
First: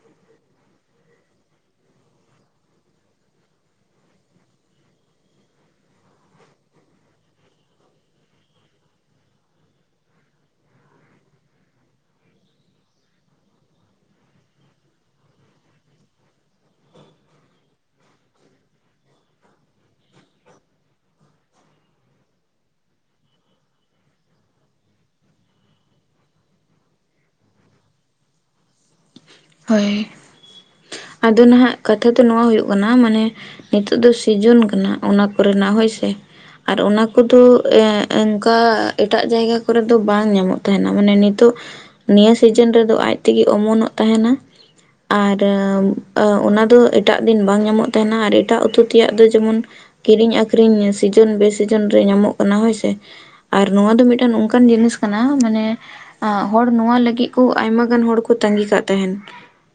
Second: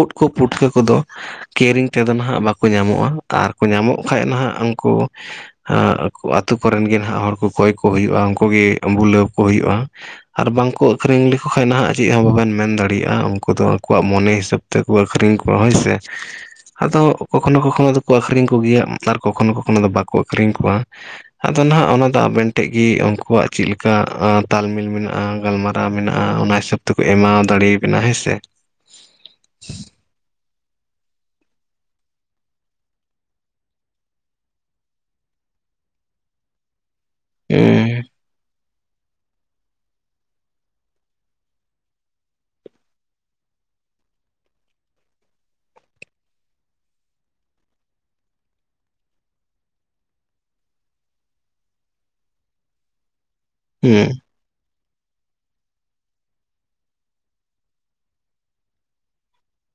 ᱩᱫᱽ ᱠᱚ ᱯᱩᱴᱠᱟᱹ ᱠᱚᱫᱚ ᱠᱮᱨᱤᱝ ᱛᱮᱫᱚ ᱱᱟᱦᱟᱸᱜ ᱵᱟᱠᱚ ᱧᱟᱢᱚᱜᱼᱟ, ᱟᱨ ᱠᱚ ᱧᱟᱢᱚᱜ ᱠᱷᱟᱡ ᱱᱟᱦᱟᱜ ᱩᱱᱠᱩ ᱟ ᱟᱛᱳ ᱠᱚᱨᱮᱱ ᱜᱮ ᱱᱟᱦᱟᱸᱜ ᱦᱚᱲ ᱠᱚ ᱠᱚᱭ ᱠᱚ ᱦᱩᱭᱩᱜᱼᱟ ᱩᱱᱠᱩᱜ ᱜᱮ ᱵᱩᱞᱟᱹᱣ ᱠᱚ ᱦᱩᱭᱩᱜ-ᱟ᱾ ᱟᱨ ᱵᱟᱝᱠᱚ ᱟᱹᱠᱷᱨᱤᱧ ᱞᱮᱠᱚ ᱠᱷᱟᱱ ᱱᱟᱦᱟᱜ ᱪᱮᱫ ᱦᱚᱸ ᱵᱟᱵᱮᱱ ᱢᱮᱱ ᱫᱟᱲᱮᱭᱟᱜᱼᱟ ᱩᱱᱠᱩ ᱫᱚ ᱟᱠᱚᱣᱟᱜ ᱢᱚᱱᱮ ᱦᱤᱥᱟᱹᱵ ᱛᱮᱠᱚ ᱟᱹᱠᱷᱨᱤᱧ ᱠᱚᱭᱟ ᱦᱳᱭ ᱥᱮ᱾ ᱟᱫᱚ ᱠᱚᱠᱷᱚᱱᱚ ᱠᱚᱠᱷᱚᱱᱚ ᱟᱫᱚᱠᱚ ᱟᱠᱷᱨᱤᱧ ᱠᱚᱜᱮᱭᱟ ᱟᱨ ᱠᱚᱠᱷᱚᱱᱚ ᱠᱚᱠᱷᱚᱱᱚ ᱫᱚ ᱵᱟᱠᱚ ᱟᱠᱷᱨᱤᱧ ᱠᱚᱣᱟ᱾ ᱟᱫᱚ ᱱᱟᱦᱟᱜ ᱚᱱᱟ ᱫᱚ ᱟᱵᱮᱱ ᱴᱷᱮᱡ ᱜᱮ ᱩᱱᱠᱩᱣᱟᱜ ᱪᱮᱫ ᱞᱮᱠᱟ ᱛᱟᱞᱢᱤᱞ ᱢᱮᱱᱟᱜᱼᱟ᱾ ᱜᱟᱞᱢᱟᱨᱟᱣ ᱢᱮᱱᱟᱜᱼᱟ ᱚᱱᱟ ᱦᱤᱥᱟᱹᱵ ᱛᱮᱠᱚ ᱮᱢᱟᱣ ᱫᱟᱲᱮᱭᱟᱵᱮᱱᱟ ᱦᱮᱸ ᱥᱮ᱾ ᱦᱳᱭ᱾ ᱟᱫᱚ ᱱᱟᱦᱟᱸᱜ ᱠᱟᱛᱷᱟ ᱫᱚ ᱱᱚᱣᱟ ᱦᱩᱭᱩᱜ ᱠᱟᱱᱟ ᱢᱟᱱᱮ ᱱᱤᱛᱚᱜ ᱫᱚ ᱥᱤᱡᱩᱱ ᱠᱟᱱᱟ ᱚᱱᱟ ᱠᱚᱨᱮᱱᱟᱜ ᱦᱳᱭ ᱥᱮ᱾ ᱟᱨ ᱚᱱᱟ ᱠᱚᱫᱚ ᱮ ᱦᱩᱸ ᱚᱱᱠᱟ ᱮᱴᱟᱜ ᱡᱟᱭᱜᱟ ᱠᱚᱨ ᱫᱚ ᱵᱟᱝ ᱧᱟᱢᱚᱜ ᱛᱟᱦᱮᱸᱱᱟ ᱢᱟᱱᱮ ᱱᱤᱛᱚᱜ ᱱᱤᱭᱟᱹ ᱥᱤᱡᱤᱱ ᱨᱮᱫᱚ ᱟᱡ ᱛᱮᱜᱮ ᱚᱢᱚᱱᱚᱜ ᱛᱟᱦᱮᱸᱱᱟ᱾ ᱟᱨ ᱚᱱᱟ ᱫᱚ ᱮᱴᱟᱜ ᱫᱤᱱ ᱵᱟᱝ ᱧᱟᱢᱚᱜ ᱛᱟᱦᱮᱸᱱᱟ ᱟᱨ ᱮᱴᱟᱜ ᱩᱛᱩ ᱛᱮᱭᱟᱜ ᱫᱚ ᱡᱮᱢᱚᱱ, ᱠᱤᱨᱤᱧ ᱟᱠᱷᱨᱤᱧ ᱥᱤᱡᱩᱱ ᱵᱮ ᱥᱤᱡᱩᱱ ᱨᱮ ᱧᱟᱢᱚᱜ ᱠᱟᱱᱟ ᱦᱳᱭᱥᱮ᱾ ᱟᱨ ᱱᱚᱣᱟ ᱫᱚ ᱦᱩᱸ ᱢᱤᱫᱴᱟᱝ ᱱᱚᱝᱠᱟᱱ ᱡᱤᱱᱤᱥ ᱠᱟᱱᱟ, ᱢᱟᱱᱮ ᱦᱚᱲ ᱱᱚᱣᱟ ᱞᱟᱹᱜᱤᱜ ᱠᱚ ᱟᱭᱢᱟ ᱜᱟᱱ ᱦᱚᱲ ᱠᱚ ᱛᱟᱸᱜᱤ ᱠᱟᱜ ᱛᱟᱦᱮᱸᱱ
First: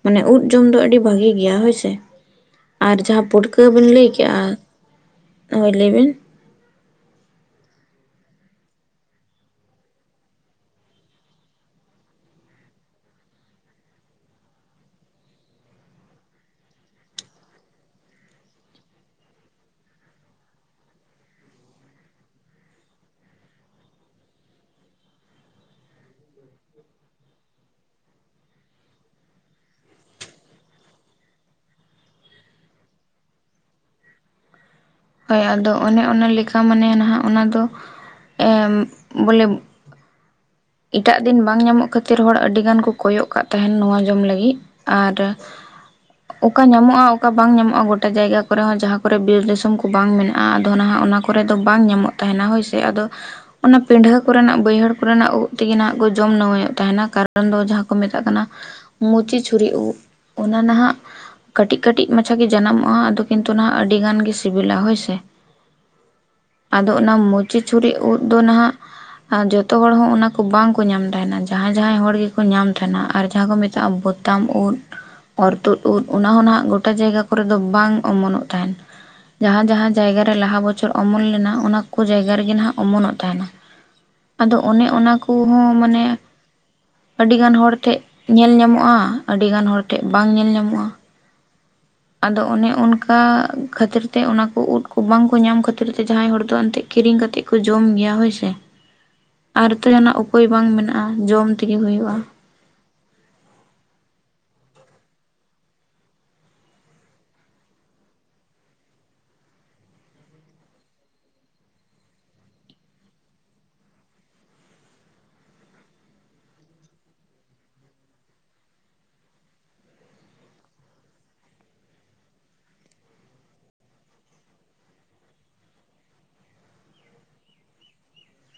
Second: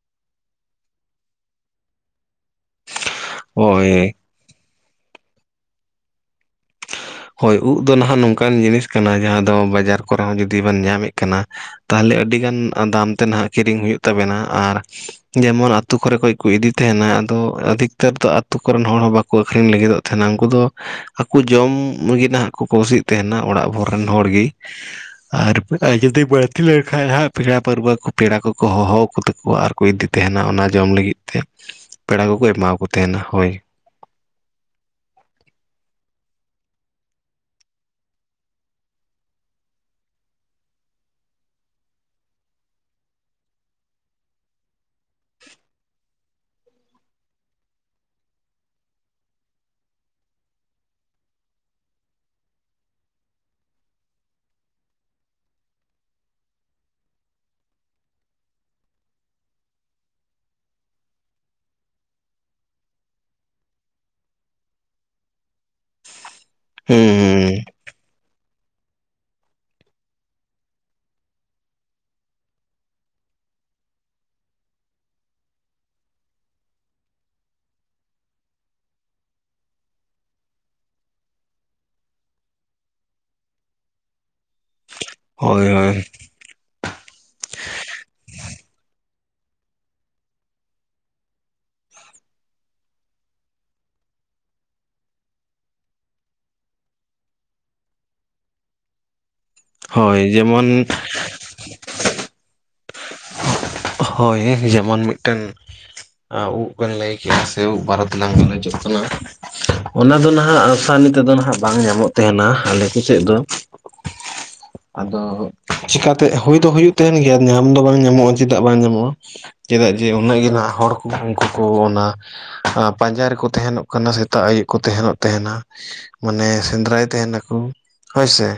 ᱢᱟᱱᱮ ᱳᱫ ᱡᱚᱢ ᱫᱚ ᱟᱹᱰᱤ ᱵᱷᱟᱹᱜᱮ ᱜᱮᱭᱟ ᱦᱳᱭᱥᱮ ᱟᱨ ᱡᱟᱦᱟᱸ ᱵᱷᱩᱴᱠᱟᱹᱵᱤᱱ ᱦᱳᱭ ᱞᱟᱹᱭ ᱠᱮᱫᱮᱜᱼᱟ ᱦᱚᱭ ᱞᱟᱹᱭ ᱵᱤᱱ? ᱦᱳᱭ ᱩᱫ ᱫᱚ ᱱᱟᱦᱟᱜ ᱱᱚᱝᱠᱟᱱ ᱡᱤᱱᱤᱥ ᱠᱟᱱᱟ ᱡᱟᱦᱟᱸ ᱫᱚ ᱵᱟᱡᱟᱨ ᱠᱚᱨᱮ ᱦᱚᱸ ᱡᱩᱫᱤ ᱵᱮᱱ ᱧᱟᱢᱮᱜ ᱠᱟᱱᱟ, ᱛᱟᱦᱚᱞᱮ ᱟᱹᱰᱤᱜᱟᱱ ᱫᱟᱢ ᱛᱮ ᱱᱟᱦᱟᱜ ᱠᱤᱨᱤᱧ ᱦᱩᱭᱩᱜ ᱛᱟᱵᱮᱱᱟ ᱟᱨ ᱡᱮᱢᱚᱱ ᱟᱛᱳ ᱠᱚᱨᱮ ᱠᱚᱭ ᱠᱚ ᱤᱫᱤ ᱛᱟᱦᱮᱸᱱᱟ ᱟᱫᱚ ᱟᱫᱛᱟᱹᱨ ᱫᱚ ᱟᱛᱳ ᱠᱚᱨᱮᱱ ᱦᱚᱲ ᱦᱚᱸ ᱵᱟ ᱠᱚ ᱟᱹᱠᱷᱨᱤᱧ ᱞᱟᱹᱜᱤᱫᱚᱜ ᱛᱟᱦᱮᱸᱱᱟ ᱩᱱᱠᱩ ᱫᱚ ᱟᱠᱚ ᱡᱚᱢ ᱞᱟᱹᱜᱤᱜ ᱱᱟᱦᱟᱜ ᱠᱚ ᱠᱚ ᱥᱤᱜ ᱛᱟᱦᱮᱸᱱᱟ ᱚᱲᱟᱜ ᱵᱷᱳᱨ ᱨᱮᱱ ᱦᱚᱲ ᱜᱮ, ᱟᱨ ᱡᱩᱫᱤ ᱵᱟᱹᱲᱛᱤ ᱞᱮᱱᱠᱟᱱ ᱦᱟᱸᱜ ᱯᱮᱲᱟ ᱯᱟᱹᱨᱣᱟᱹ ᱠᱚ ᱯᱮᱲᱟ ᱠᱚᱠᱚ ᱦᱚᱦᱚᱠᱚᱛᱟ ᱠᱚᱣᱟ ᱟᱨ ᱠᱚ ᱤᱫᱤ ᱛᱟᱦᱮᱸᱱᱟ ᱚᱱᱟ ᱡᱚᱢ ᱞᱟᱹᱜᱤᱫ ᱛᱮ, ᱯᱮᱲᱟ ᱠᱚᱠᱚ ᱮᱢᱟ ᱠᱚ ᱛᱟᱦᱮᱸᱱᱟ ᱦᱳᱭ᱾ ᱦᱳᱭ ᱟᱫᱚ ᱚᱱᱮ ᱚᱱᱟ ᱞᱮᱠᱟ ᱢᱟᱱᱮ ᱱᱟᱦᱟᱜ ᱚᱱᱟ ᱫᱚ ᱮᱢ ᱵᱚᱞᱮ ᱮᱴᱟᱜ ᱫᱤᱱ ᱵᱟᱝ ᱧᱟᱢᱚᱜ ᱠᱷᱟᱹᱛᱤᱨ ᱦᱚᱲ ᱟᱹᱰᱤ ᱜᱟᱱ ᱠᱚ ᱠᱚᱭᱚᱜ ᱠᱟᱜ ᱛᱟᱦᱮᱸᱱ ᱱᱚᱣᱟ ᱡᱚᱢ ᱞᱟᱹᱜᱤᱜ᱾ ᱟᱫᱚ [inaudible] ᱚᱠᱟ ᱧᱟᱢᱚᱜᱼᱟ ᱚᱠᱟ ᱵᱟᱝ ᱧᱟᱢᱚᱜᱼᱟ ᱜᱚᱴᱟ ᱡᱟᱭᱜᱟ ᱠᱚᱨᱮ ᱦᱚᱸ ᱡᱟᱦᱟᱸ ᱵᱤᱨ ᱫᱤᱥᱚᱢ ᱠᱚ ᱵᱟᱝ ᱢᱮᱱᱟᱜᱼᱟ ᱟᱫᱚ ᱱᱟᱦᱟᱜ ᱚᱱᱟ ᱠᱚᱨᱮ ᱫᱚ ᱵᱟᱝ ᱧᱟᱢᱚᱜ ᱛᱟᱦᱮᱸᱱᱟ ᱦᱳᱭ ᱥᱮ ᱟᱫᱚ ᱚᱱᱟ ᱯᱤᱰᱷᱟᱹ ᱠᱚᱨᱮᱱᱟᱜ ᱵᱟᱹᱭᱦᱟᱹᱲ ᱠᱚᱨᱮᱱᱟᱜ ᱩᱫ ᱛᱮᱜᱮ ᱱᱟᱦᱟᱜ ᱠᱚ ᱡᱚᱢ ᱱᱟᱢᱟᱹᱭᱚᱜ ᱛᱟᱦᱮᱸᱱᱟ ᱠᱟᱨᱚᱱ ᱫᱚ ᱡᱟᱦᱟᱸ ᱠᱚ ᱢᱮᱛᱟᱜ ᱠᱟᱱᱟ ᱢᱩᱪᱤ ᱪᱷᱩᱨᱤ ᱩᱵ ᱚᱱᱟ ᱱᱟᱦᱟᱜ ᱠᱟᱹᱴᱤᱜ ᱠᱟᱹᱴᱤᱜ ᱢᱟᱪᱷᱟᱜᱮ ᱡᱟᱱᱟᱢᱚᱜᱼᱟ ᱟᱫᱚ ᱠᱤᱱᱛᱩ ᱱᱟᱦᱟᱜ ᱟᱹᱰᱤ ᱜᱟᱱ ᱜᱮ ᱥᱤᱵᱤᱞᱟ ᱦᱳᱭᱥᱮ᱾ [inaudible] ᱟᱫᱚ ᱚᱱᱟ ᱦᱩᱸ ᱢᱩᱪᱤ ᱪᱷᱩᱨᱤ ᱩᱫ ᱫᱚ ᱱᱟᱦᱟᱜ ᱡᱚᱛᱚ ᱦᱚᱲ ᱦᱚᱸ ᱚᱱᱟ ᱠᱚ ᱵᱟᱝᱠᱚ ᱧᱟᱢ ᱛᱟᱦᱮᱸᱱᱟ ᱡᱟᱦᱟᱸᱭ ᱡᱟᱦᱟᱸᱭ ᱦᱚᱲ ᱜᱮᱠᱚ ᱧᱟᱢ ᱛᱟᱦᱮᱸᱱᱟ ᱟᱨ ᱡᱟᱦᱟᱸ ᱠᱚ ᱢᱮᱛᱟᱜᱼᱟ ᱵᱳᱛᱟᱢ ᱩᱫ᱾ ᱚᱨ ᱛᱩᱫ ᱩᱫ ᱚᱱᱟ ᱦᱚᱸ ᱱᱟᱦᱟᱜ ᱜᱚᱴᱟ ᱡᱟᱭᱜᱟ ᱠᱚᱨᱮ ᱫᱚ ᱵᱟᱝ ᱚᱢᱚᱱᱚᱜ ᱛᱟᱦᱮᱸᱱ ᱡᱟᱦᱟᱸ ᱡᱟᱦᱟᱸ ᱡᱟᱭᱜᱟᱨᱮ ᱞᱟᱦᱟ ᱵᱚᱪᱷᱚᱨ ᱚᱢᱚᱱ ᱞᱮᱱᱟ ᱚᱱᱟ ᱠᱚ ᱡᱟᱭᱜᱟ ᱨᱮᱜᱮ ᱱᱟᱦᱟᱜ ᱚᱢᱚᱱᱚᱜ ᱛᱟᱦᱮᱸᱱᱟ᱾ ᱟᱫᱚ ᱚᱱᱮ ᱚᱱᱟ ᱦᱳᱭ ᱠᱚᱦᱚᱸ ᱦᱳᱭ ᱢᱟᱱᱮ ᱟᱹᱰᱤ ᱜᱟᱱ ᱦᱚᱲ ᱴᱷᱮᱜ ᱧᱮᱞ ᱧᱟᱢᱚᱜᱼᱟ ᱟᱹᱰᱤ ᱜᱟᱱ ᱦᱚᱲ ᱴᱷᱮᱜ ᱵᱟᱝ ᱧᱮᱞ ᱧᱟᱢᱚᱜᱼᱟ᱾ ᱟᱫᱚ ᱚᱱᱮ ᱚᱱᱠᱟ ᱠᱷᱟᱹᱛᱤᱨ ᱛᱮ ᱚᱱᱟ ᱠᱚ ᱩᱫ ᱠᱚ ᱵᱟᱝ ᱠᱚ ᱧᱟᱢ ᱠᱷᱟᱹᱛᱤᱨ ᱛᱮ ᱡᱟᱦᱟᱸᱭ ᱦᱚᱲ ᱫᱚ ᱮᱱᱛᱮᱜ ᱠᱤᱨᱤᱧ ᱠᱟᱛᱮᱜ ᱠᱚ ᱡᱚᱢ ᱜᱮᱭᱟ ᱦᱳᱭ ᱥᱮ᱾ [inaudible] ᱟᱨ ᱛᱚ ᱦᱳᱭ ᱡᱟᱦᱟᱸᱱᱟᱜ ᱩᱯᱟᱹᱭ ᱵᱟᱝ ᱡᱮᱢᱚᱱ ᱢᱮᱱᱟᱜᱼᱟ ᱡᱚᱢ ᱛᱮᱜᱮ ᱦᱩᱭᱩᱜᱼᱟ᱾ ᱦᱳᱭ ᱡᱮᱢᱚᱱ ᱢᱤᱫᱴᱮᱱ ᱮᱸ ᱩᱵ ᱵᱮᱱ ᱞᱟᱹᱭ ᱠᱮᱜᱼᱟ ᱥᱮ ᱩᱵ ᱵᱟᱨᱮᱛᱮᱞᱟᱝ ᱜᱟᱞᱚᱪᱚ ᱠᱟᱱᱟ᱾ ᱚᱱᱟ ᱫᱚ ᱱᱟᱦᱟᱜ ᱟᱥᱟᱱᱤ ᱛᱮᱫᱚ ᱱᱟᱦᱟᱜ ᱵᱟᱝ ᱧᱟᱢᱚᱜ ᱛᱟᱦᱮᱸᱱᱟ ᱟᱞᱮ ᱠᱚ ᱥᱮᱜ ᱫᱚ, ᱟᱫᱚ ᱪᱤᱠᱟᱛᱮ ᱦᱩᱭ ᱫᱚ ᱦᱩᱭᱩᱜ ᱛᱟᱦᱮᱸᱱ ᱜᱮᱭᱟ ᱧᱟᱢ ᱫᱚ ᱵᱟᱝ ᱧᱟᱢᱚᱜᱼᱟ᱾ ᱪᱮᱫᱟᱜ ᱵᱟᱝ ᱧᱟᱢᱚᱜᱼᱟ ᱪᱮᱫᱟᱜ ᱡᱮ ᱩᱱᱟᱹᱜ ᱜᱮ ᱱᱟᱦᱟᱜ ᱦᱚᱲ ᱠᱚ ᱩᱱᱠᱩ ᱠᱚ ᱚᱱᱟ, ᱟᱸᱯᱟᱧᱡᱟ ᱨᱮᱠᱚ ᱛᱟᱦᱮᱱᱚᱜ ᱠᱟᱱᱟ ᱥᱮᱛᱟᱜ ᱟᱹᱭᱩᱵ ᱠᱚ ᱛᱟᱦᱮᱸᱱᱚᱜ ᱛᱟᱦᱮᱸᱱᱟ᱾ ᱢᱟᱱᱮ ᱥᱮᱸᱫᱽᱨᱟᱭ ᱛᱟᱦᱮᱸ ᱱᱟᱹᱠᱩ ᱦᱳᱭᱥᱮ,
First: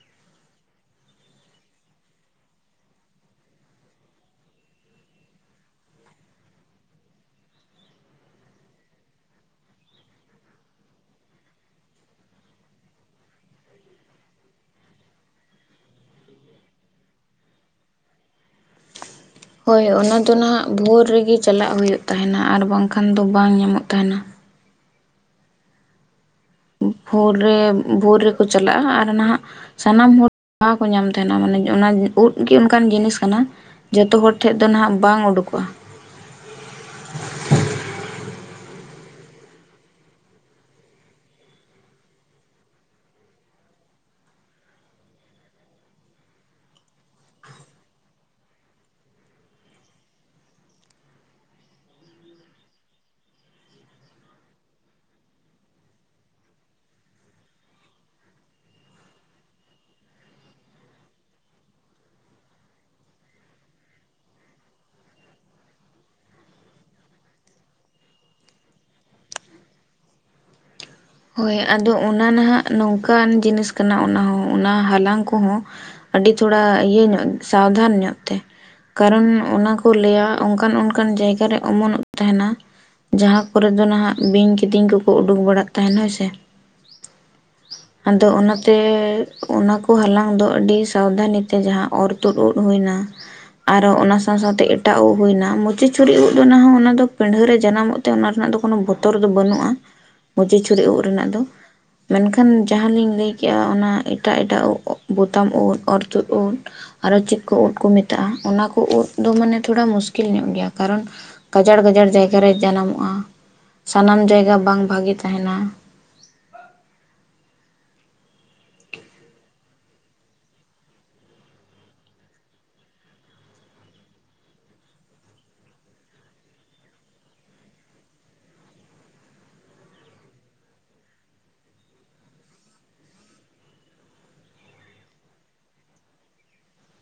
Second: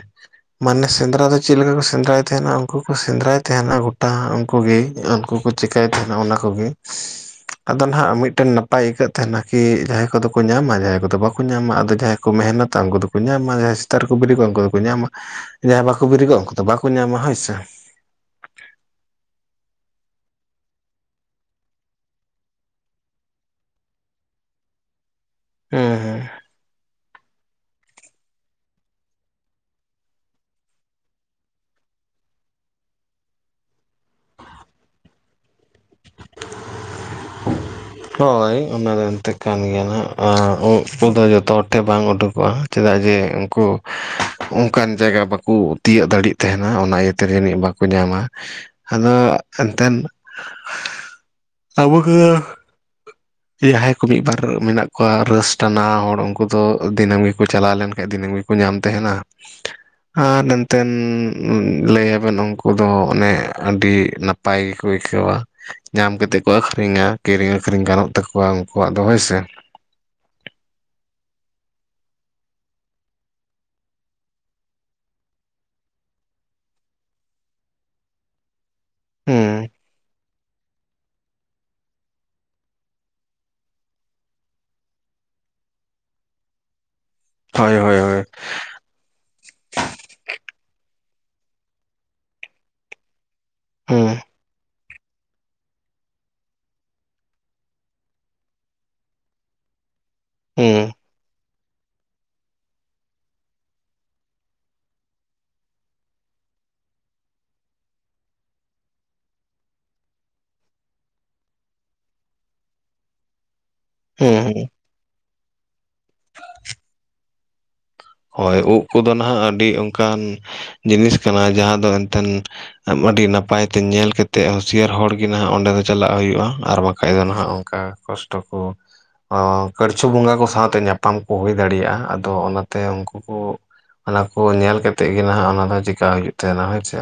ᱢᱟᱱᱮ ᱥᱮᱸᱫᱽᱨᱟ ᱫᱚ ᱪᱮᱜ ᱞᱮᱠᱟ ᱠᱚ ᱥᱮᱸᱫᱽᱨᱟᱭ ᱛᱟᱦᱮᱸᱱᱟ ᱩᱱᱠᱩ ᱠᱚ ᱥᱮᱸᱫᱽᱨᱟᱭ ᱛᱟᱦᱮᱸᱱᱟ ᱜᱚᱴᱟ ᱠᱚᱜᱮ ᱩᱱᱠᱩ ᱠᱚ ᱪᱮᱠᱟᱹᱭ ᱛᱟᱦᱮᱸᱱᱟ ᱚᱱᱟ ᱠᱚᱜᱮ᱾ ᱟᱫᱚ ᱱᱟᱦᱟᱸᱜ ᱢᱤᱫᱴᱮᱱ ᱱᱟᱯᱟᱭ ᱟᱹᱭᱠᱟᱹᱜ ᱛᱟᱦᱮᱸᱱᱟ ᱠᱤ ᱡᱟᱦᱟᱸᱭ ᱠᱚᱫᱚ ᱠᱚ ᱧᱟᱢᱟ ᱡᱟᱦᱟᱸᱭ ᱠᱚᱫᱚ ᱵᱟᱠᱚ ᱧᱟᱢᱟ ᱟᱫ ᱡᱟᱦᱟᱸᱭ, ᱢᱮᱦᱱᱚᱛᱟ ᱩᱱᱠᱩ ᱫᱚᱠᱚ ᱧᱟᱢᱟ, ᱡᱟᱦᱟᱸᱭ ᱥᱮᱛᱟᱜ ᱨᱮᱠᱚ ᱵᱤᱨᱤᱫᱚᱜ-ᱟ ᱩᱱᱠᱩ ᱫᱚᱠᱚ ᱧᱟᱢᱟ᱾ ᱡᱟᱦᱟᱸᱭ ᱵᱟᱠᱚ ᱵᱮᱨᱮᱫᱚᱜ-ᱟ ᱩᱱᱠᱩ ᱫᱚ ᱵᱟᱠᱚ ᱧᱟᱢᱟ ᱦᱳᱭᱥᱮ᱾ ᱦᱳᱭ ᱦᱳᱛ, ᱚᱱᱟ ᱫᱚ ᱱᱟᱦᱟᱜ ᱵᱷᱳᱨ ᱨᱮᱜᱮ ᱪᱟᱞᱟᱜ ᱦᱩᱭᱩᱜ ᱛᱟᱸᱦᱮᱱᱟ ᱟᱨ ᱵᱟᱝᱠᱷᱟᱱ ᱫᱚ ᱵᱟᱝ ᱧᱟᱢᱚᱜ ᱛᱟᱸᱦᱮᱱᱟ᱾ ᱦᱮᱸ ᱦᱮᱸ᱾ ᱦᱚᱸᱜᱮ, ᱵᱷᱳᱨ ᱨᱮᱠᱚ ᱪᱟᱞᱟᱜ-ᱟ ᱟᱨ ᱱᱟᱦᱟᱜ ᱥᱟᱱᱟᱢ ᱦᱚᱲ ᱵᱟᱠᱚ ᱧᱟᱢ ᱛᱟᱸᱦᱮᱱ ᱢᱟᱱᱮ ᱚᱱᱟ ᱩᱫ ᱜᱮ ᱚᱱᱠᱟᱱ ᱡᱤᱱᱤᱥ ᱠᱟᱱᱟ᱾ ᱡᱚᱛᱚ ᱦᱚᱲ ᱴᱷᱮᱡ ᱫᱚ ᱱᱟᱦᱟᱜ ᱵᱟᱝ ᱩᱰᱩᱠᱚᱜ-ᱟ᱾ [inaudible] ᱦᱳᱭ ᱚᱱᱟᱫᱚ ᱮᱱᱛᱮ ᱠᱟᱱ ᱜᱮᱭᱟ ᱱᱟᱦᱟᱜ, ᱟᱨ ᱩᱫ ᱠᱚᱫᱚ ᱡᱚᱛᱚ ᱦᱚᱲ ᱴᱷᱮᱡ ᱵᱟᱝ ᱩᱰᱩᱠᱚᱜ-ᱟ᱾ ᱪᱮᱫᱟᱜ ᱡᱮ ᱩᱱᱠᱩ ᱚᱱᱠᱟᱱ ᱡᱟᱭᱜᱟ ᱵᱟᱠᱚ ᱛᱤᱭᱟᱹᱜ ᱫᱟᱲᱮᱭᱟᱜ ᱛᱟᱦᱮᱱᱟ ᱚᱱᱟ ᱤᱭᱟᱹᱛᱮ ᱡᱟᱹᱱᱤᱡ ᱵᱟ ᱠᱚ ᱧᱟᱢᱟ, ᱟᱫᱚ ᱮᱱᱛᱮᱱ ᱟᱵᱚ ᱱᱚᱣᱟ ᱡᱟᱦᱟᱸᱭ ᱠᱚ ᱢᱤᱫ ᱵᱟᱨ ᱢᱮᱱᱟᱜ ᱠᱚᱣᱟ ᱨᱟᱹᱥ ᱴᱟᱱᱟᱣ ᱦᱚᱲ ᱩᱱᱠᱩ ᱫᱚ ᱫᱤᱱᱟᱹᱢ ᱜᱮᱠᱚ ᱪᱟᱞᱟᱣ ᱞᱮᱱᱠᱷᱟᱡ ᱫᱤᱱᱟᱹᱢ ᱜᱮ ᱠᱚ ᱧᱟᱢ ᱛᱟᱸᱦᱮᱱᱟ᱾ ᱟᱨ ᱮᱱᱛᱮᱮᱱ ᱞᱟᱹᱭᱟᱵᱮᱱ ᱩᱱᱠᱩ ᱫᱚ ᱚᱱᱮ ᱟᱹᱰᱤ ᱱᱟᱯ ᱯᱟᱭ ᱜᱮᱠᱚ ᱟᱹᱭᱠᱟᱹᱣᱟ᱾ ᱧᱟᱢ ᱠᱟᱛᱮᱜ ᱠᱚ ᱟᱹᱠᱷᱨᱤᱧᱟ, ᱠᱤᱨᱤᱧ ᱟᱹᱠᱷᱨᱤᱧ ᱜᱟᱱᱚᱜ ᱛᱟᱠᱚᱣᱟ ᱩᱝᱠᱩᱣᱟᱜ ᱫᱚ ᱦᱳᱭᱥᱮ᱾ ᱦᱳᱭ ᱟᱫᱚ ᱚᱱᱟ ᱱᱟᱦᱟᱜ ᱱᱚᱝᱠᱟᱱ ᱡᱤᱱᱤᱥ ᱠᱟᱱᱟ ᱚᱱᱟ ᱦᱚᱸ, ᱚᱱᱟ ᱦᱟᱞᱟᱝ ᱠᱚᱦᱚᱸ ᱟᱹᱰᱤ ᱛᱷᱚᱲᱟ ᱤᱭᱟᱹ ᱧᱚᱜ, ᱥᱟᱵᱫᱷᱟᱱ ᱧᱚᱜ ᱛᱮ᱾ ᱠᱟᱨᱚᱱ ᱦᱩᱸ ᱚᱱᱟ ᱠᱚ ᱞᱟᱹᱭᱟ ᱚᱝᱠᱟᱱ ᱚᱝᱠᱟᱱ ᱡᱟᱭᱜᱟ ᱠᱚᱨᱮ ᱚᱢᱚᱱᱚᱜ ᱛᱟᱸᱦᱮᱱᱟ, ᱡᱟᱦᱟᱸ ᱠᱚᱨᱮ ᱫᱚ ᱱᱟᱦᱟᱜ ᱵᱤᱧ ᱠᱤᱫᱤᱧ ᱠᱚᱠᱚ ᱩᱰᱩᱠ ᱵᱟᱲᱟᱜ ᱛᱟᱸᱦᱮᱱᱟ ᱥᱮ ᱦᱳᱭ ᱦᱳᱭ ᱦᱳᱭ᱾ ᱟᱫᱚ ᱚᱱᱟᱛᱮ ᱚᱱᱟ ᱠᱚ ᱦᱟᱞᱟᱝ ᱫᱚ ᱟᱹᱰᱤ ᱥᱟᱵᱫᱷᱟᱱᱤ ᱛᱮ ᱡᱟᱦᱟᱸ ᱚᱨ ᱛᱩᱫ ᱩᱫ ᱦᱩᱭᱱᱟ [inaudible] ᱟᱨᱚ ᱚᱱᱟ ᱥᱟᱶ ᱥᱟᱶᱛᱮ ᱮᱴ ᱮᱴᱟᱜ ᱩᱱ ᱦᱩᱭᱱᱟ, ᱢᱚᱪᱤ ᱪᱷᱩᱨᱤ ᱩᱫ ᱫᱚ ᱦᱟᱸᱜ ᱚᱱᱟ ᱦᱚᱸ ᱚᱱᱟ ᱫᱚ ᱯᱤᱸᱰᱷᱟᱹ ᱨᱮ ᱡᱟᱱᱟᱢᱚᱜ ᱛᱮ ᱚᱱᱟ ᱨᱮᱱᱟᱜ ᱫᱚ ᱠᱳᱱᱚ ᱵᱚᱛᱚᱨ ᱫᱚ ᱵᱟᱹᱱᱩᱜ-ᱟ᱾ ᱢᱩᱡᱤ ᱪᱷᱩᱨᱤ ᱦᱩᱸ ᱩᱱ ᱨᱮᱱᱟᱜ ᱫᱚ᱾ ᱢᱮᱱᱠᱷᱟᱱ ᱡᱟᱦᱟᱸ ᱞᱤᱧ ᱞᱟᱹᱭ ᱠᱮᱜ-ᱟ ᱚᱱᱟ ᱮᱴᱟᱜ ᱮᱴᱟᱜ ᱩᱫ, ᱵᱳᱛᱟᱢ ᱩᱫ ᱚᱨᱛᱩᱫ ᱩᱫ ᱟᱨᱚ ᱪᱮᱫ ᱠᱚ ᱩᱫ ᱠᱚ ᱢᱮᱛᱟᱜ-ᱟ, ᱚᱱᱟ ᱠᱚ ᱩᱫ ᱫᱚ ᱢᱟᱱᱮ ᱛᱷᱚᱲᱟ ᱢᱩᱥᱠᱤᱞ ᱧᱚᱜ ᱜᱮᱭᱟ ᱠᱟᱨᱚᱱ ᱜᱟᱡᱟᱲ ᱜᱟᱡᱟᱲ ᱡᱟᱭᱜᱟ ᱨᱮ ᱡᱟᱱᱟᱢᱚᱜ-ᱟ, ᱥᱟᱱᱟᱢ ᱦᱩᱸ ᱡᱟᱭᱜᱟ ᱦᱩᱸ ᱵᱟᱝ ᱵᱷᱟᱹᱜᱮ ᱛᱟᱸᱦᱮᱱᱟ᱾ ᱦᱳᱭ ᱩᱵ ᱠᱚᱫᱚ ᱱᱟᱦᱟᱜ ᱟᱹᱰᱤ ᱚᱝᱠᱟᱱ ᱡᱤᱱᱤᱥ ᱠᱟᱱᱟ ᱡᱟᱦᱟᱸ ᱫᱚ ᱮᱱᱛᱮᱱ ᱟᱹᱰᱤ ᱱᱟᱯᱟᱭ ᱛᱮ ᱧᱮᱞ ᱠᱟᱛᱮᱜ ᱦᱩᱸᱥᱭᱟᱹᱨ ᱦᱚᱲ ᱜᱮ ᱱᱟᱦᱟᱜ ᱚᱸᱰᱮ ᱫᱚ ᱪᱟᱞᱟᱜ ᱦᱩᱭᱩᱜ-ᱟ ᱟᱨ ᱵᱟᱠᱷᱟᱡ ᱫᱚ ᱱᱟᱦᱟᱜ ᱚᱝᱠᱟ ᱠᱚᱥᱴᱚ ᱠᱚ, ᱟᱸᱻ ᱠᱟᱹᱲᱪᱩ ᱵᱚᱸᱜᱟ ᱠᱚ ᱥᱟᱶᱛᱮ ᱧᱟᱯᱟᱢ ᱠᱚ ᱦᱩᱭ ᱫᱟᱲᱮᱭᱟᱜ-ᱟ᱾ ᱟᱫᱚ ᱚᱱᱟ ᱛᱮ ᱩᱱᱠᱩ ᱠᱚ ᱚᱱᱟ ᱠᱚ ᱧᱮᱞ ᱠᱟᱛᱮᱫ ᱜᱮ ᱱᱟᱦᱟᱜ ᱚᱱᱟ ᱫᱚ ᱪᱮᱠᱟ ᱦᱩᱭᱩᱜ ᱛᱟᱸᱦᱮᱱᱟ ᱦᱳᱭᱪᱮ᱾